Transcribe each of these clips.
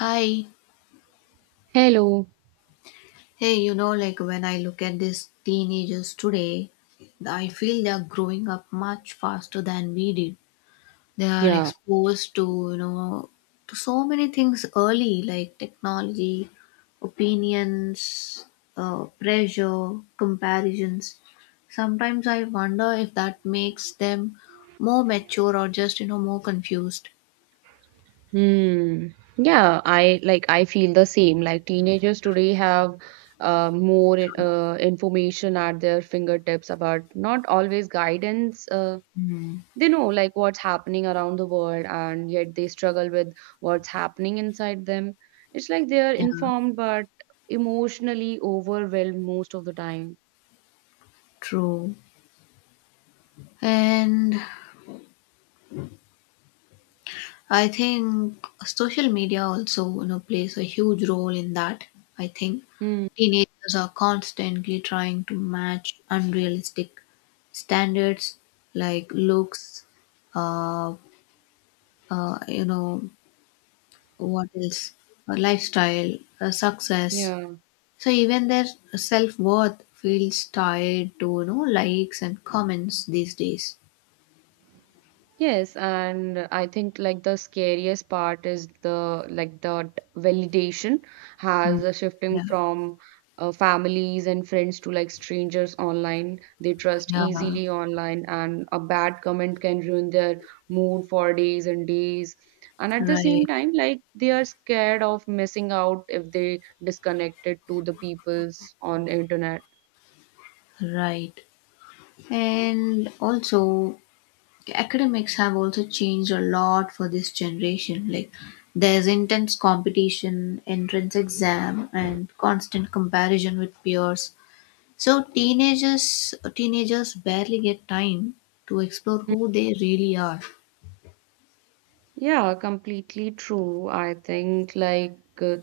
Hi. Hello. Hey, you know, like when I look at these teenagers today, I feel they're growing up much faster than we did. They are Yeah. exposed to, you know, to so many things early, like technology, opinions, pressure, comparisons. Sometimes I wonder if that makes them more mature or just, you know, more confused. Hmm. Yeah, I feel the same. Like teenagers today have more information at their fingertips about not always guidance. Uh, Hmm. they know like what's happening around the world, and yet they struggle with what's happening inside them. It's like they are Yeah, informed but emotionally overwhelmed most of the time. true. And I think social media also, you know, plays a huge role in that. I think Hmm. teenagers are constantly trying to match unrealistic standards like looks, uh, you know, what else, lifestyle, success. Yeah. So even their self worth feels tied to, you know, likes and comments these days. Yes, and I think like the scariest part is the validation Mm. has a shifting Yeah, from families and friends to like strangers online. They trust yeah, easily online, and a bad comment can ruin their mood for days and days. And at the same right, time, like they are scared of missing out if they disconnected to the peoples on internet. right. And also academics have also changed a lot for this generation, like there's intense competition, entrance exam, and constant comparison with peers, so teenagers barely get time to explore who they really are. Yeah, completely true. I think uh,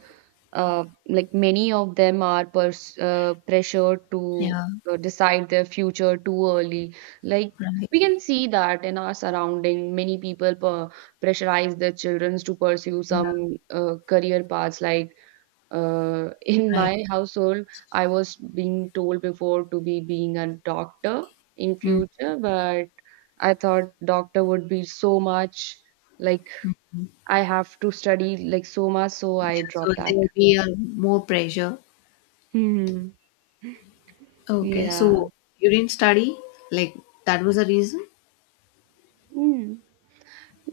uh, like many of them are pers pressured to Yeah, decide their future too early. Like right, we can see that in our surrounding, many people per pressurize their children to pursue yeah, some career paths. Like in right. my household, I was being told before to be being a doctor in Mm. future, but I thought doctor would be so much, like I have to study like so much, so Yeah, I so dropped there that. will be a more pressure. Hmm. Okay, Yeah. so you didn't study, like that was a reason? Mm.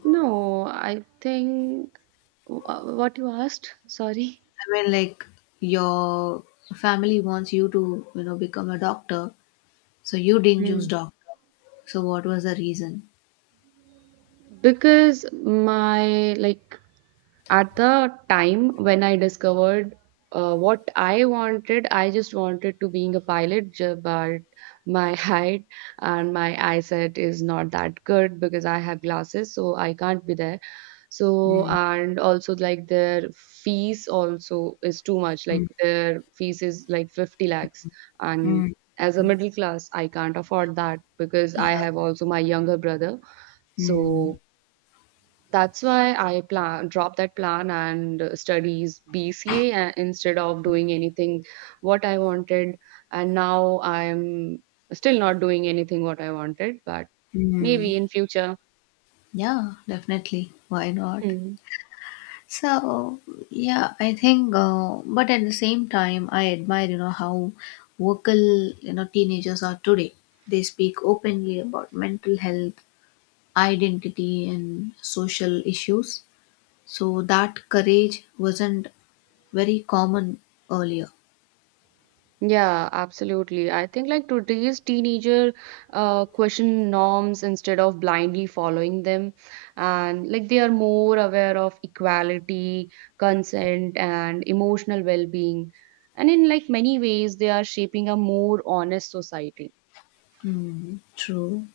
No, I think what you asked, sorry. I mean, like your family wants you to, you know, become a doctor, so you didn't choose Hmm. doctor. So what was the reason? Because my, like, at the time when I discovered what I wanted, I just wanted to being a pilot, but my height and my eyesight is not that good because I have glasses, so I can't be there. So Mm, and also like their fees also is too much. Like mm, their fees is like 50 lakhs, and mm, as a middle class, I can't afford that because yeah, I have also my younger brother, mm, so that's why I plan dropped that plan and studies BCA instead of doing anything what I wanted. And now I'm still not doing anything what I wanted, but mm. maybe in future. Yeah, definitely. Why not? So, yeah, I think, but at the same time, I admire, you know, how vocal, you know, teenagers are today. They speak openly about mental health, identity, and social issues. So that courage wasn't very common earlier. Yeah, absolutely. I think like today's teenager question norms instead of blindly following them. And like they are more aware of equality, consent, and emotional well-being. And in like many ways, they are shaping a more honest society. Mm, true.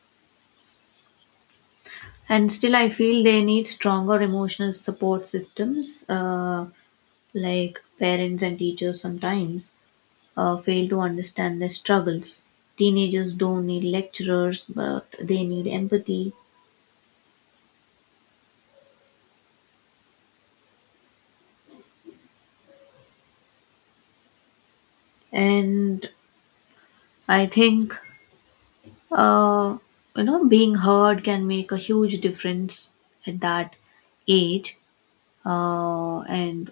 And still, I feel they need stronger emotional support systems, like parents and teachers sometimes fail to understand their struggles. Teenagers don't need lecturers, but they need empathy. And I think, uh, you know, being heard can make a huge difference at that age. And,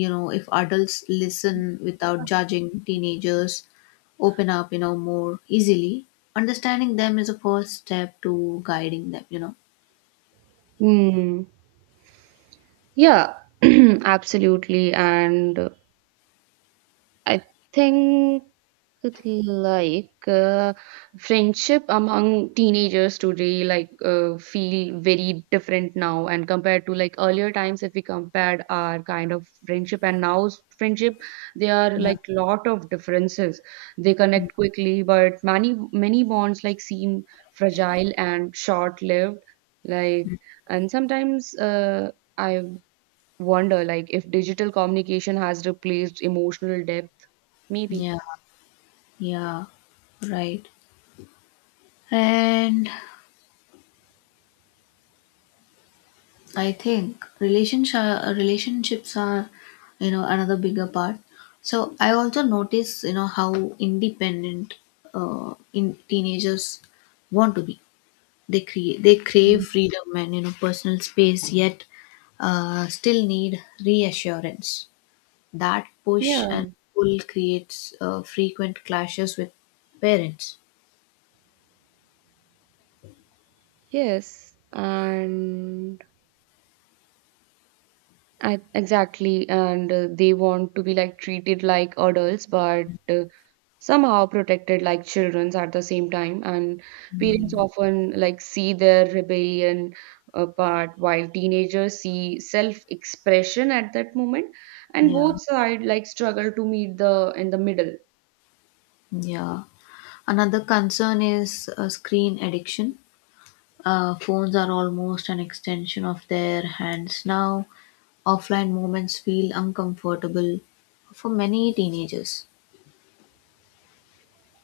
you know, if adults listen without judging, teenagers open up, you know, more easily. Understanding them is a first step to guiding them, you know. Hmm. Yeah, absolutely. And I think. It's like friendship among teenagers today like feel very different now, and compared to like earlier times, if we compared our kind of friendship and now's friendship, there are Yeah, like lot of differences. They connect quickly but many bonds like seem fragile and short lived, like, and sometimes I wonder like if digital communication has replaced emotional depth, maybe. yeah, yeah, right. And I think relationships are, you know, another bigger part. So I also notice, you know, how independent in teenagers want to be. They they crave Mm. freedom and, you know, personal space, yet still need reassurance. That push Yeah. and pull creates frequent clashes with parents. Yes, and I, exactly, and they want to be like treated like adults, but somehow protected like children at the same time. And parents often like see their rebellion part, while teenagers see self-expression at that moment, and Yeah, both side like struggle to meet the in the middle. yeah. Another concern is screen addiction. Phones are almost an extension of their hands now. Offline moments feel uncomfortable for many teenagers.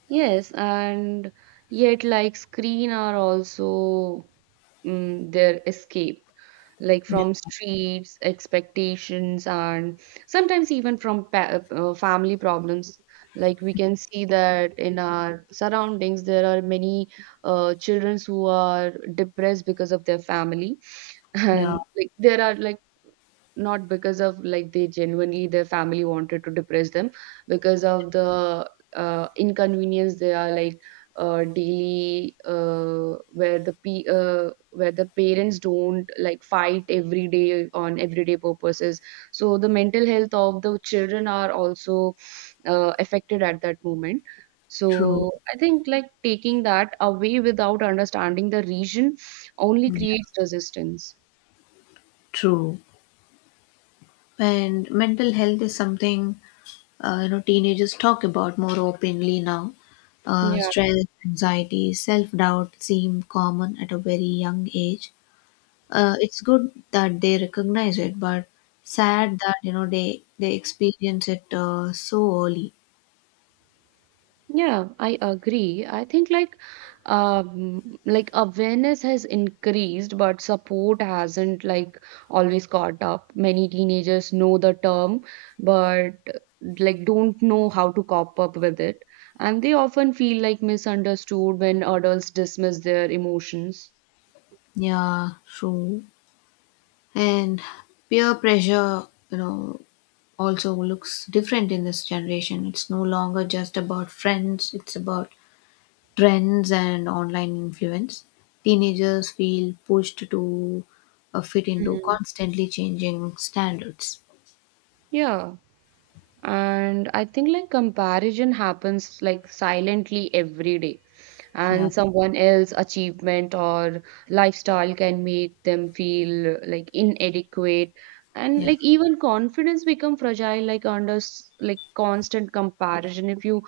Yes, and yet, like, screen are also their escape, like Yeah, from streets, expectations, and sometimes even from pa family problems. Like, we can see that in our surroundings, there are many children who are depressed because of their family, yeah, and like, there are like, not because of like they genuinely their family wanted to depress them, because of the inconvenience they are like daily where the p where the parents don't like fight every day on everyday purposes, so the mental health of the children are also affected at that moment. true. So I think like taking that away without understanding the reason only Yeah, creates resistance. true. And mental health is something you know, teenagers talk about more openly now. Yeah. Stress, anxiety, self-doubt seem common at a very young age. It's good that they recognize it, but sad that, you know, they experience it so early. Yeah, I agree. I think like, like awareness has increased, but support hasn't like always caught up. Many teenagers know the term, but like don't know how to cop up with it. And they often feel like misunderstood when adults dismiss their emotions. Yeah, true. And peer pressure, you know, also looks different in this generation. It's no longer just about friends, it's about trends and online influence. Teenagers feel pushed to fit into Mm. constantly changing standards. Yeah. And I think like comparison happens like silently every day, Yeah, and someone else's achievement or lifestyle can make them feel like inadequate, and yeah, like even confidence become fragile like under like constant comparison. If you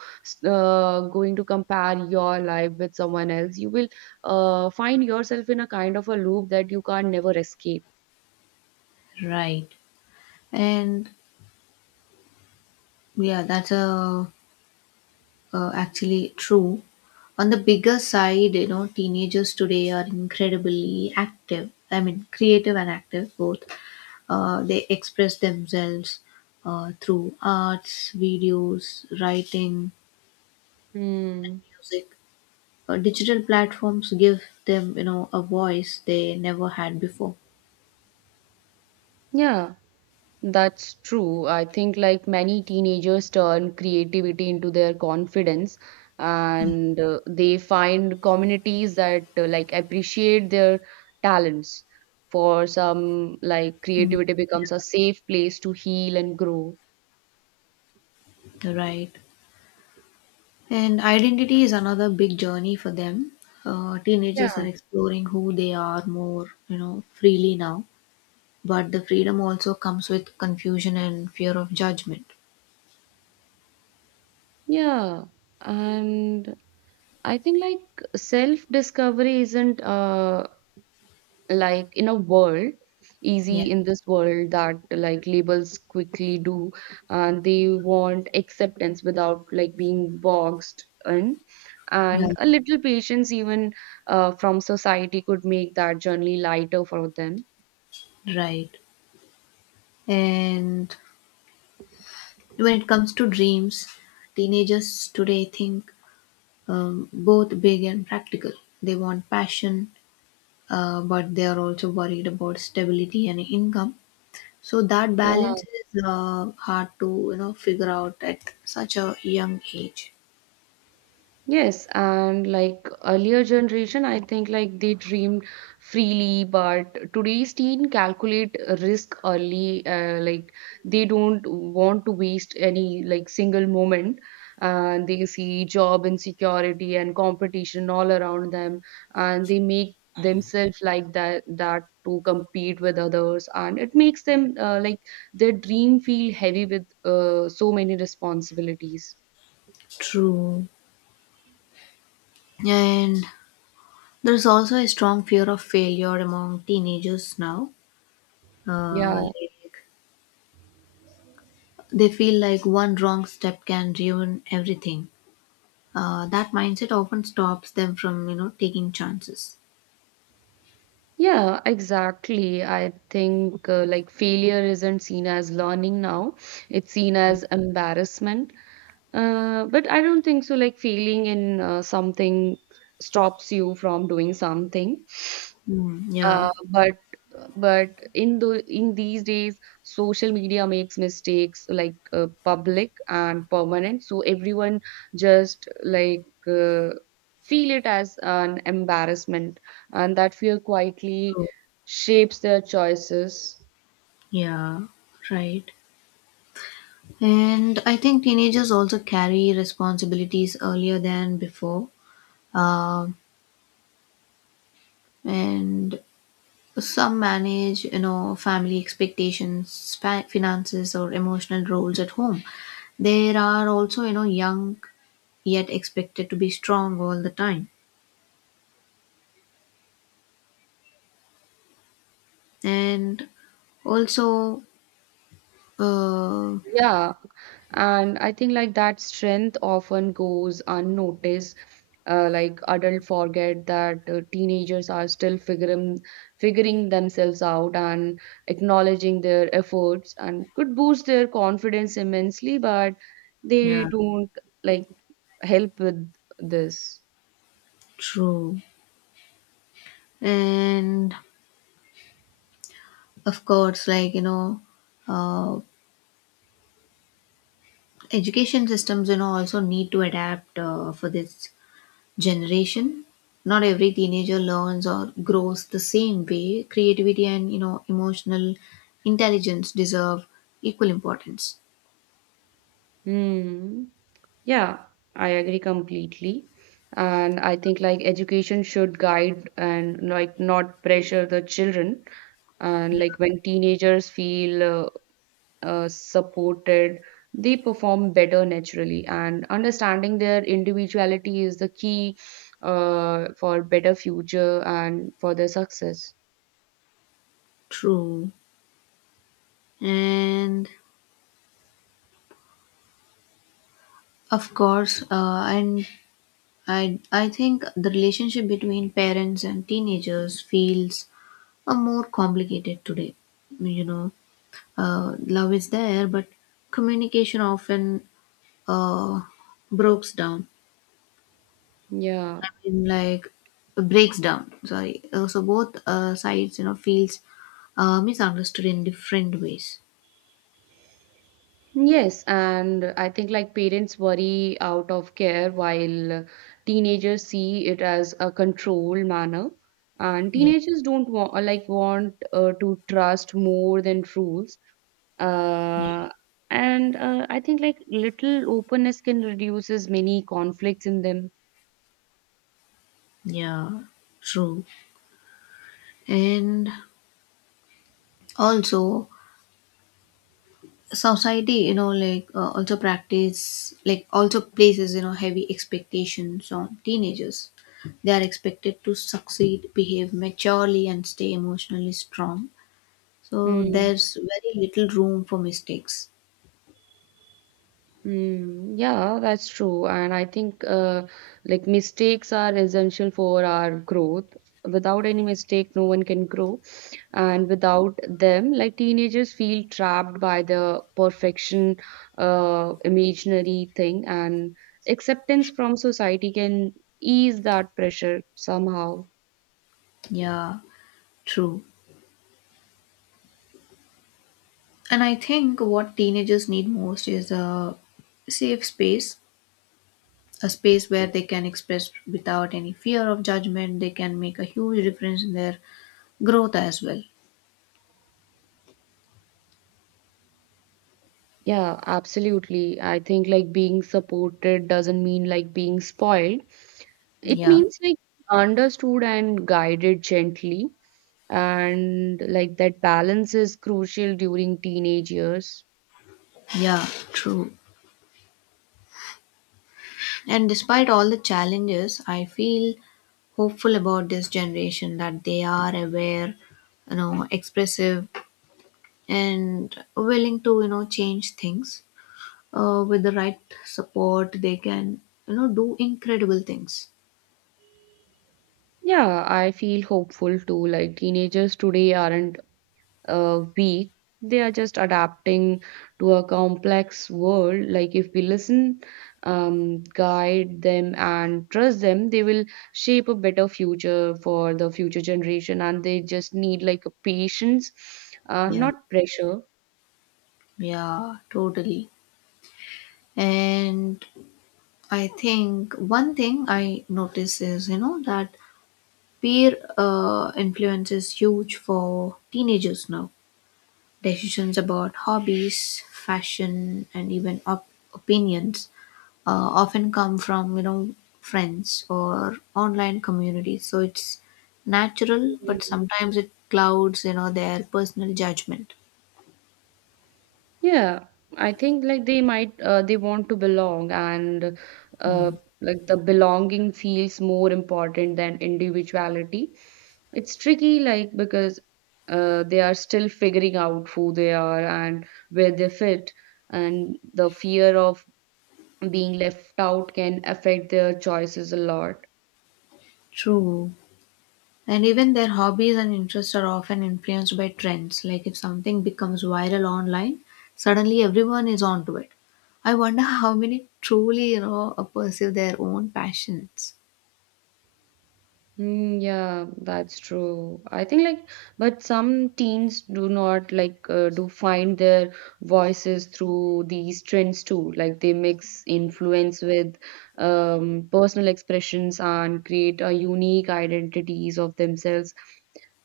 going to compare your life with someone else, you will find yourself in a kind of a loop that you can never escape. right. And yeah, that's actually true. On the bigger side, you know, teenagers today are incredibly active. I mean, creative and active both. They express themselves through arts, videos, writing, Hmm. music. Digital platforms give them, you know, a voice they never had before. Yeah. That's true. I think like many teenagers turn creativity into their confidence, and they find communities that like appreciate their talents. For some, like Mm, creativity becomes a safe place to heal and grow. right. And identity is another big journey for them. Yeah. Teenagers are exploring who they are more, you know, freely now, but the freedom also comes with confusion and fear of judgment. Yeah. And I think like self-discovery isn't like in a world Yeah, easy in this world that like labels quickly do, and they want acceptance without like being boxed in, yeah, and a little patience even from society could make that journey lighter for them. right. And when it comes to dreams, teenagers today think both big and practical. They want passion, but they are also worried about stability and income. So that Yeah. balance is hard to, you know, figure out at such a young age. Yes, and like earlier generation, I think like they dreamed freely, but today's teen calculate risk early. Like they don't want to waste any like single moment. And they see job insecurity and competition all around them, and they make themselves like that to compete with others, and it makes them like their dream feel heavy with so many responsibilities. True. And there's also a strong fear of failure among teenagers now. Yeah. Like they feel like one wrong step can ruin everything. That mindset often stops them from, you know, taking chances. Yeah, exactly. I think like failure isn't seen as learning now, it's seen as embarrassment. But I don't think so. Like failing in something stops you from doing something. Mm, yeah, But but in these days, social media makes mistakes like public and permanent, so everyone just like feel it as an embarrassment, and that fear quietly true. shapes their choices. Yeah, right. And I think teenagers also carry responsibilities earlier than before. Um and some manage, you know, family expectations, finances, or emotional roles at home. There are also, you know, young yet expected to be strong all the time. And also, uh, Yeah. And I think like that strength often goes unnoticed. Like adults forget that teenagers are still figuring themselves out, and acknowledging their efforts and could boost their confidence immensely, but they yeah, don't like help with this. true. And of course, like, you know, uh, education systems, you know, also need to adapt for this generation. Not every teenager learns or grows the same way. Creativity and, you know, emotional intelligence deserve equal importance. Hmm. Yeah, I agree completely. And I think like education should guide and like not pressure the children. And Yeah, like when teenagers feel supported, they perform better naturally. And understanding their individuality is the key for better future and for their success. true. And of course, and I think the relationship between parents and teenagers feels a more complicated today, you know. Love is there, but communication often uh, breaks down. Yeah. I mean, like breaks down. Sorry. So both sides, you know, feels misunderstood in different ways. Yes, and I think like parents worry out of care while teenagers see it as a controlled manner. And Yeah, teenagers don't want like want to trust more than rules. yeah, Uh, and I think like little openness can reduces many conflicts in them. yeah. True. And also, society, you know, like also practice, like also places, you know, heavy expectations on teenagers. They are expected to succeed, behave maturely, and stay emotionally strong. So Mm, there's very little room for mistakes. mm, yeah, that's true. And I think like mistakes are essential for our growth. Without any mistake, no one can grow. And without them, like teenagers feel trapped by the perfection, imaginary thing, and acceptance from society can ease that pressure somehow. Yeah, true. And I think what teenagers need most is a safe space, a space where they can express without any fear of judgment. They can make a huge difference in their growth as well. Yeah, absolutely. I think like being supported doesn't mean like being spoiled. It Yeah, means like understood and guided gently, and like that balance is crucial during teenage years. yeah, true. And despite all the challenges, I feel hopeful about this generation, that they are aware, you know, expressive, and willing to, you know, change things. With the right support, they can, you know, do incredible things. Yeah, I feel hopeful too. Like teenagers today aren't weak, they are just adapting to a complex world. Like if we listen, guide them and trust them, they will shape a better future for the future generation, and they just need like a patience, Yeah, not pressure. yeah, totally. And I think one thing I notice is, you know, that peer influence is huge for teenagers now. Decisions about hobbies, fashion, and even opinions often come from, you know, friends or online communities. So it's natural, but sometimes it clouds, you know, their personal judgment. Yeah, I think like they might they want to belong, and uh, Hmm. like the belonging feels more important than individuality. It's tricky, like because they are still figuring out who they are and where they fit, and the fear of being left out can affect their choices a lot. True. And even their hobbies and interests are often influenced by trends. Like if something becomes viral online, suddenly everyone is onto it. I wonder how many truly, you know, pursue their own passions. Mm, yeah, that's true. I think like, but some teens do not like do find their voices through these trends too. Like they mix influence with personal expressions and create a unique identities of themselves.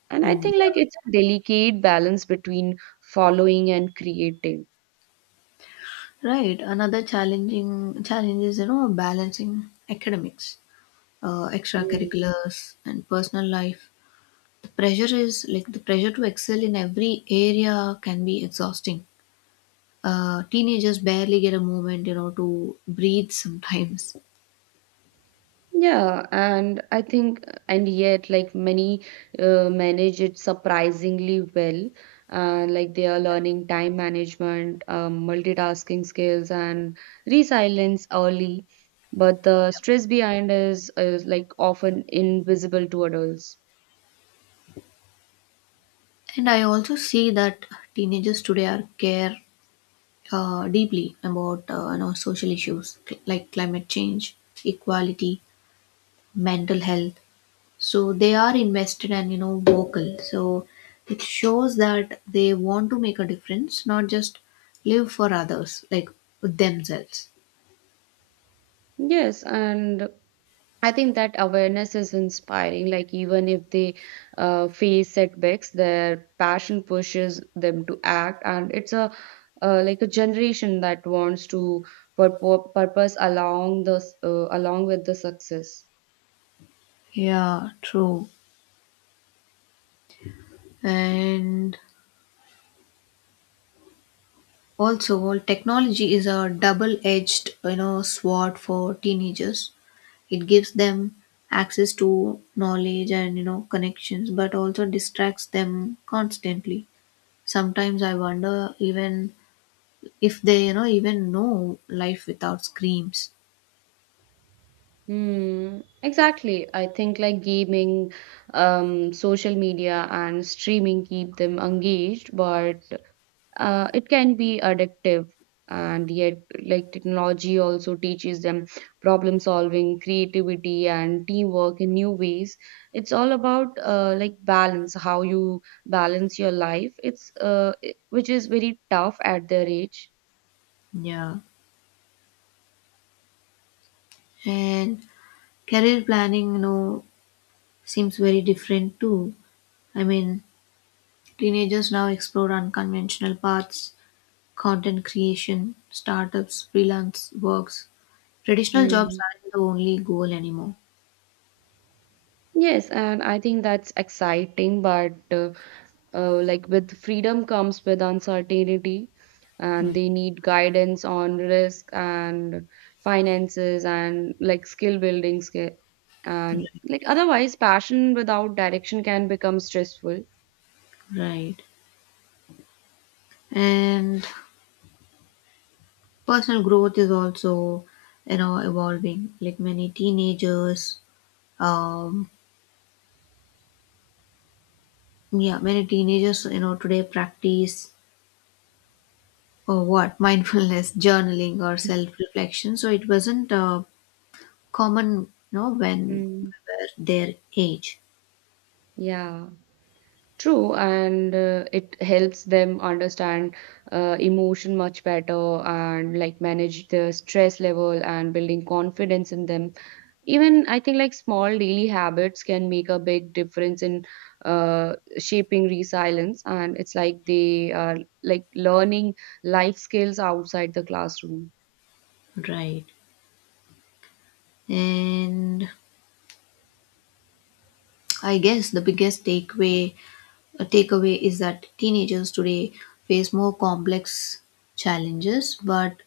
And I Hmm. think like Yeah. it's a delicate balance between following and creating. Right. Another challenging challenge is, you know, balancing academics, Mm. extracurriculars, and personal life. The pressure to excel in every area can be exhausting. Teenagers barely get a moment, you know, to breathe sometimes. Yeah, and I think, and yet, like many manage it surprisingly well. Like they are learning time management, multitasking skills, and resilience early. But the stress behind is like often invisible to adults. And I also see that teenagers today are care deeply about you know, social issues, like climate change, equality, mental health. So they are invested and, you know, vocal. So it shows that they want to make a difference, not just live for others, like themselves. Yes, and I think that awareness is inspiring. Like, even if they face setbacks, their passion pushes them to act, and it's a like a generation that wants to purpose along the along with the success. Yeah, true. And also technology is a double edged, you know, sword for teenagers. It gives them access to knowledge and, you know, connections, but also distracts them constantly. Sometimes I wonder even if they, you know, even know life without screams. Hmm, exactly. I think like gaming, social media, and streaming keep them engaged, but it can be addictive. And yet, like technology also teaches them problem solving, creativity, and teamwork in new ways. It's all about like balance, how you balance your life. It's which is very tough at their age. Yeah. And career planning, you know, seems very different too. I mean, teenagers now explore unconventional paths: content creation, startups, freelance works. Traditional jobs Hmm. aren't the only goal anymore. Yes, and I think that's exciting, but like with freedom comes with uncertainty, and Mm, they need guidance on risk and finances, and like skill building skill, right. and like otherwise passion without direction can become stressful. Right. And personal growth is also, you know, evolving. Like many teenagers, um yeah, many teenagers, you know, today practice or what mindfulness, journaling, or self-reflection. So it wasn't common, you know, when we Mm, were their age, yeah, true. And it helps them understand emotion much better, and like manage the stress level and building confidence in them. Even I think like small daily habits can make a big difference in shaping resilience, and it's like they are like learning life skills outside the classroom. right? And I guess the biggest takeaway is that teenagers today face more complex challenges, but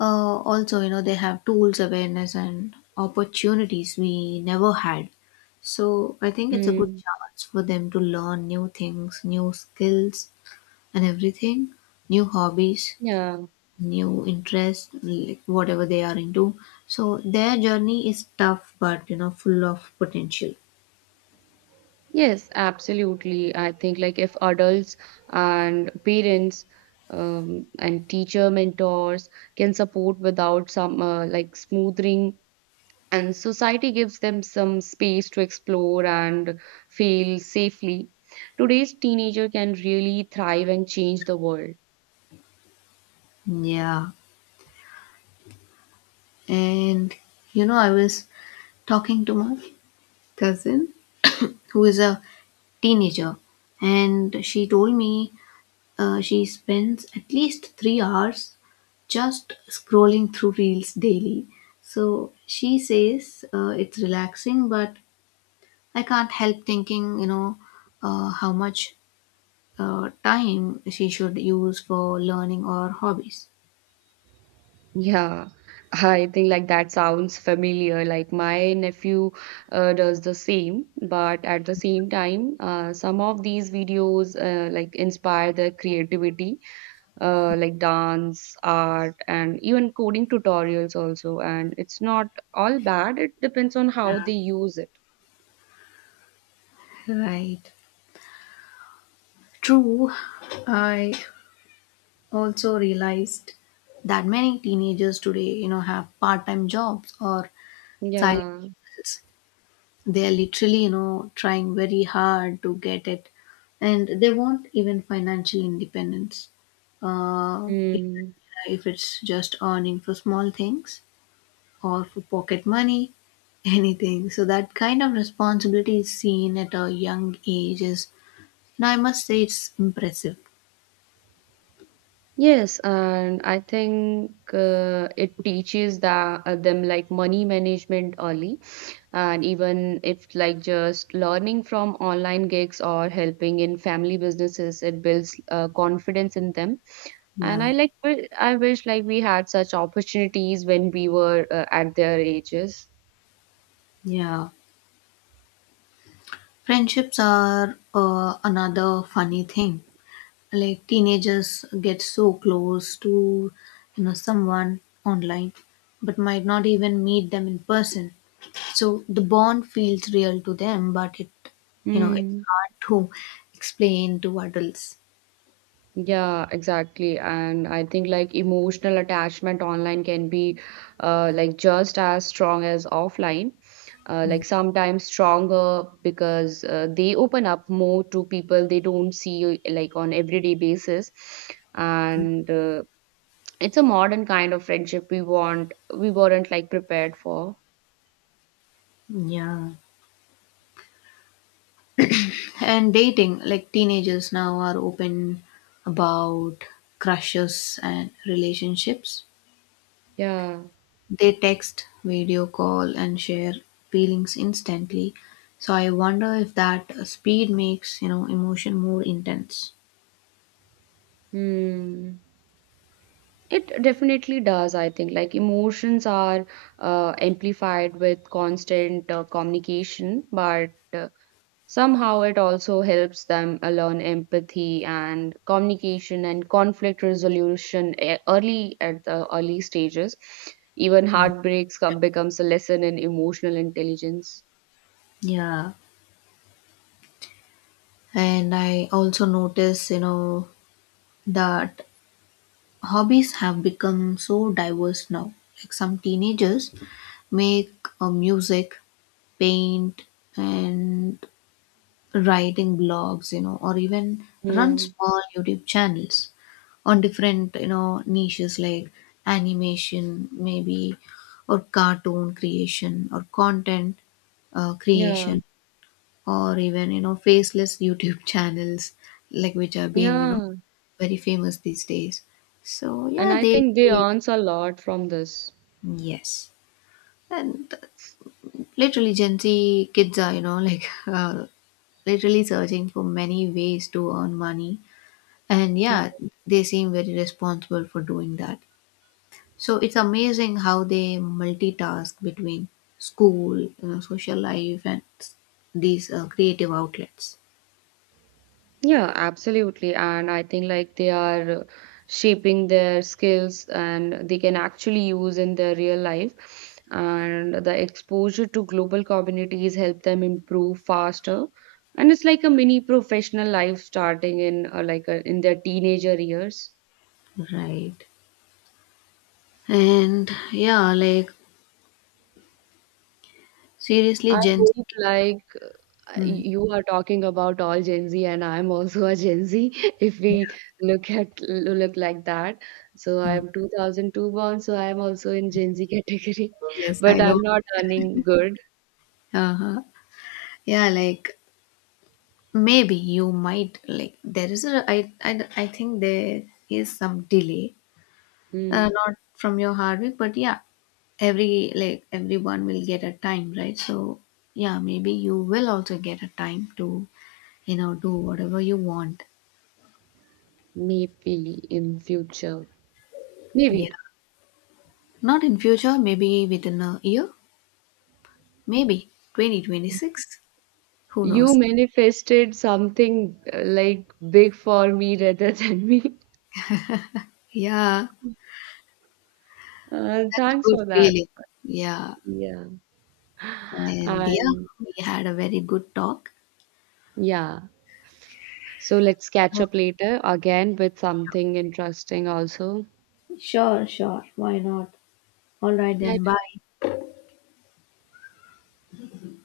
Also, you know, they have tools, awareness, and opportunities we never had. So I think it's a good Hmm. chance for them to learn new things, new skills, and everything, new hobbies, Yeah. new interests, like whatever they are into. So their journey is tough, but, you know, full of potential. Yes, absolutely. I think like if adults and parents, and teacher mentors, can support without some like smoothing, and society gives them some space to explore and fail safely, today's teenager can really thrive and change the world. Yeah. And, you know, I was talking to my cousin, who is a teenager, and she told me she spends at least 3 hours just scrolling through reels daily. So she says it's relaxing, but I can't help thinking, you know, how much time she should use for learning or hobbies. Yeah, I think like that sounds familiar. Like my nephew does the same, but at the same time, some of these videos like inspire their creativity, like dance, art, and even coding tutorials also. And it's not all bad. It depends on how they use it. Right. True. I also realized that many teenagers today, you know, have part time jobs or side Yeah. businesses. They are literally, you know, trying very hard to get it, and they want even financial independence, uh, if, Mm, if it's just earning for small things or for pocket money, anything. So that kind of responsibility is seen at a young age is, now I must say, it's impressive. yes, and I think it teaches them like money management early, and even if like just learning from online gigs or helping in family businesses, it builds confidence in them. And Yeah, I like I wish like we had such opportunities when we were at their ages. yeah. Friendships are another funny thing. Like teenagers get so close to, you know, someone online, but might not even meet them in person. So the bond feels real to them, but it, you know, it's Mm. hard to explain to adults. Yeah, exactly. And I think like emotional attachment online can be like just as strong as offline, Mm, like sometimes stronger because they open up more to people they don't see like on everyday basis. And it's a modern kind of friendship we want, we weren't like prepared for. yeah. And dating, like teenagers now are open about crushes and relationships. Yeah. They text, video call, and share feelings instantly. So I wonder if that speed makes, you know, emotion more intense. Hmm. It definitely does, I think. Like emotions are amplified with constant communication, but somehow it also helps them learn empathy and communication and conflict resolution early at the early stages. Even heartbreaks come, becomes a lesson in emotional intelligence. Yeah, and I also notice, you know, that hobbies have become so diverse now. Like some teenagers make music, paint, and writing blogs, you know, or even run Hmm. small youtube channels on different, you know, niches like animation maybe, or cartoon creation, or content Yeah, creation, or even, you know, faceless youtube channels, like which have been, you know, yeah, very famous these days. So yeah, and I they think they create. earns a lot from this. Yes, and literally gen z kids are, you know, like, literally searching for many ways to earn money. And yeah, they seem very responsible for doing that. So it's amazing how they multitask between school, you know, social life, and these creative outlets. Yeah, absolutely. And I think like they are shaping their skills and they can actually use in their real life. And the exposure to global communities help them improve faster. And it's like a mini professional life starting in like in their teenager years. Right. And yeah, like seriously, I Gen Z. hope like Mm, you are talking about all Gen Z, and I'm also a Gen Z. If yeah. we look like that, so Mm, I'm 2002 born, so I'm also in Gen Z category, yes, I but I'm know. not earning good. Uh-huh. Yeah, like maybe you might like there is a I think there is some delay, Hmm, not from your hard work, but yeah, every like everyone will get a time, right? So yeah, maybe you will also get a time to, you know, do whatever you want. maybe in future, Yeah, maybe not in future, maybe within a year, maybe 2026, who you knows. manifested something like big for me rather than me. Yeah, that's a thanks good for that. feeling. Yeah, Yeah, and yeah, and we had a very good talk. yeah. So let's catch Oh, up later again with something interesting also. sure, sure, why not. All right Bye then, bye. bye.